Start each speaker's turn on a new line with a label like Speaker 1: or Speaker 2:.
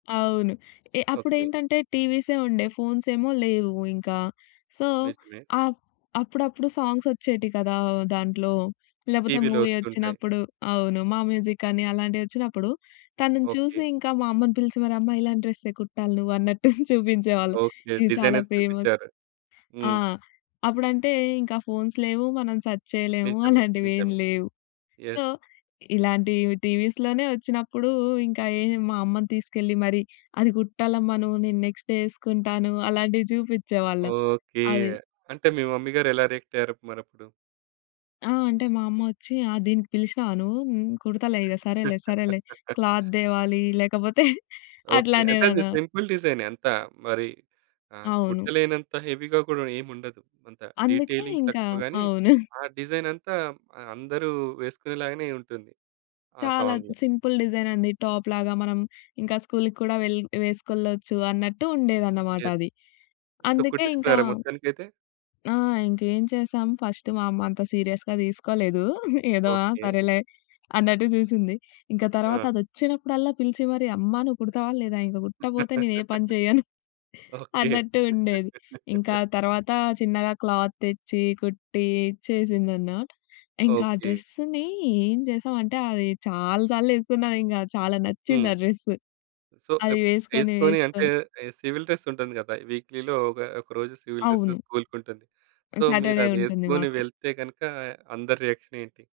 Speaker 1: అవును. ఏ
Speaker 2: ఓకే.
Speaker 1: అప్పుడేంటంటే టీవీసే ఉండే ఫోన్స్ ఏమో లేవు ఇంకా. సో
Speaker 2: నిజమే.
Speaker 1: అపు అప్పుడప్పుడు సాంగ్స్ వచ్చేటివి కదా! దాంట్లో. లేకపోతే
Speaker 2: టీవీ‌లో
Speaker 1: మూవీ
Speaker 2: వస్తుంటాయి.
Speaker 1: వచ్చినప్పుడు అవును. మా మ్యూజికని అలాంటి వచ్చినప్పుడు, తనని
Speaker 2: ఓకే.
Speaker 1: చూసి ఇంకా మా అమ్మని పిలిచి మరి అమ్మా ఇలాంటి డ్రెసే కుట్టాలి నువ్వన్నట్టు చూపించేవాళ్ళం.
Speaker 2: ఓకే.
Speaker 1: ఇది
Speaker 2: డిజైన్
Speaker 1: చాలా
Speaker 2: అయితే
Speaker 1: ఫేమస్
Speaker 2: చూపిచ్చారు.
Speaker 1: ఆ!
Speaker 2: హ్మ్.
Speaker 1: అప్పుడంటే ఇంకా ఫోన్స్ లేవు. మనం సర్చ్ చేయలేము.
Speaker 2: నిజమే.
Speaker 1: అలాంటివేం
Speaker 2: నిజమే.
Speaker 1: లేవు.
Speaker 2: యెస్.
Speaker 1: సో ఇలాంటి టీవీస్‌లోనే వచ్చినప్పుడు ఇంకా ఏం మా అమ్మని తీసుకెళ్ళి, మరి అది కుట్టాలమ్మ నువ్వు నేను నెక్స్టే వేసుకుంటాను అలాంటివి చూపించేవాళ్ళం.
Speaker 2: ఓకే.
Speaker 1: అది.
Speaker 2: అంటే మీ మమ్మీ గారు, ఎలా రియాక్ట్ అయ్యారు మరప్పుడు?
Speaker 1: ఆ! అంటే మా అమ్మోచ్చి, ఆ! దీనికి పిలిచినావా నువ్వు. హ్మ్, కుడతాలే ఇక సరేలే సరేలే క్లాత్ తేవాలి లేకపోతే
Speaker 2: ఓకే. అంటే అది
Speaker 1: అట్లానేదానా
Speaker 2: సింపుల్ డిజైనే అంతా మరి ఆహ్,
Speaker 1: అవును.
Speaker 2: కుట్టలేనంత హెవీ‌గా కూడా ఏముండదు. అంత
Speaker 1: అందుకే
Speaker 2: డీటెయిలింగ్
Speaker 1: ఇంక
Speaker 2: తక్కువ గాని,
Speaker 1: అవును.
Speaker 2: ఆ డిజైన్ అంతా అందరూ వేసుకునేలాగానే ఉంటుంది, ఆ
Speaker 1: చాలా
Speaker 2: సాంగ్‌లో.
Speaker 1: సింపుల్ డిజైన్ అండి. టాప్‌లాగా మనం ఇంకా స్కూల్‌‌కి కూడా వెల్ వేసుకెళ్ళచ్చు అన్నట్టు ఉండేదన్నమాట
Speaker 2: యెస్.
Speaker 1: అది.
Speaker 2: సో,
Speaker 1: అందుకే ఇంకా
Speaker 2: కుట్టించుకున్నారా మొత్తానికైతే?
Speaker 1: ఆ! ఇంకేం చేసాం ఫస్ట్ మా అమ్మ అంత సీరియస్‌గా తీసుకోలేదు. ఏదో ఆ
Speaker 2: ఓకే.
Speaker 1: సరేలే అన్నట్టు చూసింది. ఇంకా తర్వాత
Speaker 2: ఆ!
Speaker 1: అది వచ్చినప్పుడల్లా పిలిచి మరి అమ్మ నువ్వు కుడతావా లేదా ఇంకా కుట్టకపోతే నేనేపని చేయను.
Speaker 2: ఓకే.
Speaker 1: అన్నట్టు ఉండేది. ఇంకా తర్వాత చిన్నగా క్లాత్ తెచ్చి, కుట్టి ఇచ్చేసిందన్న. ఇంకా ఆ
Speaker 2: ఓకే.
Speaker 1: డ్రెస్సుని ఏం చేసామంటే అది చాలా సార్లు వేసుకున్నాం ఇంకా చాలా నచ్చింది
Speaker 2: హ్మ్.
Speaker 1: ఆ డ్రెసు.
Speaker 2: సో
Speaker 1: అది
Speaker 2: ఎపు
Speaker 1: వేసుకొని
Speaker 2: వేసుకొని అంటే
Speaker 1: వేసుకొని
Speaker 2: సివిల్ డ్రెస్ ఉంటుంది కదా! వీక్‌లీలో ఒక ఒక రోజు సివిల్ డ్రెస్
Speaker 1: అవును.
Speaker 2: స్కూల్‌కి ఉంటుంది. సో,
Speaker 1: సాటర్డే ఉంటుంది
Speaker 2: మీరదేసుకొని
Speaker 1: మాకు.
Speaker 2: వెళ్తే గనుక అందరి రియాక్షన్ ఏంటి?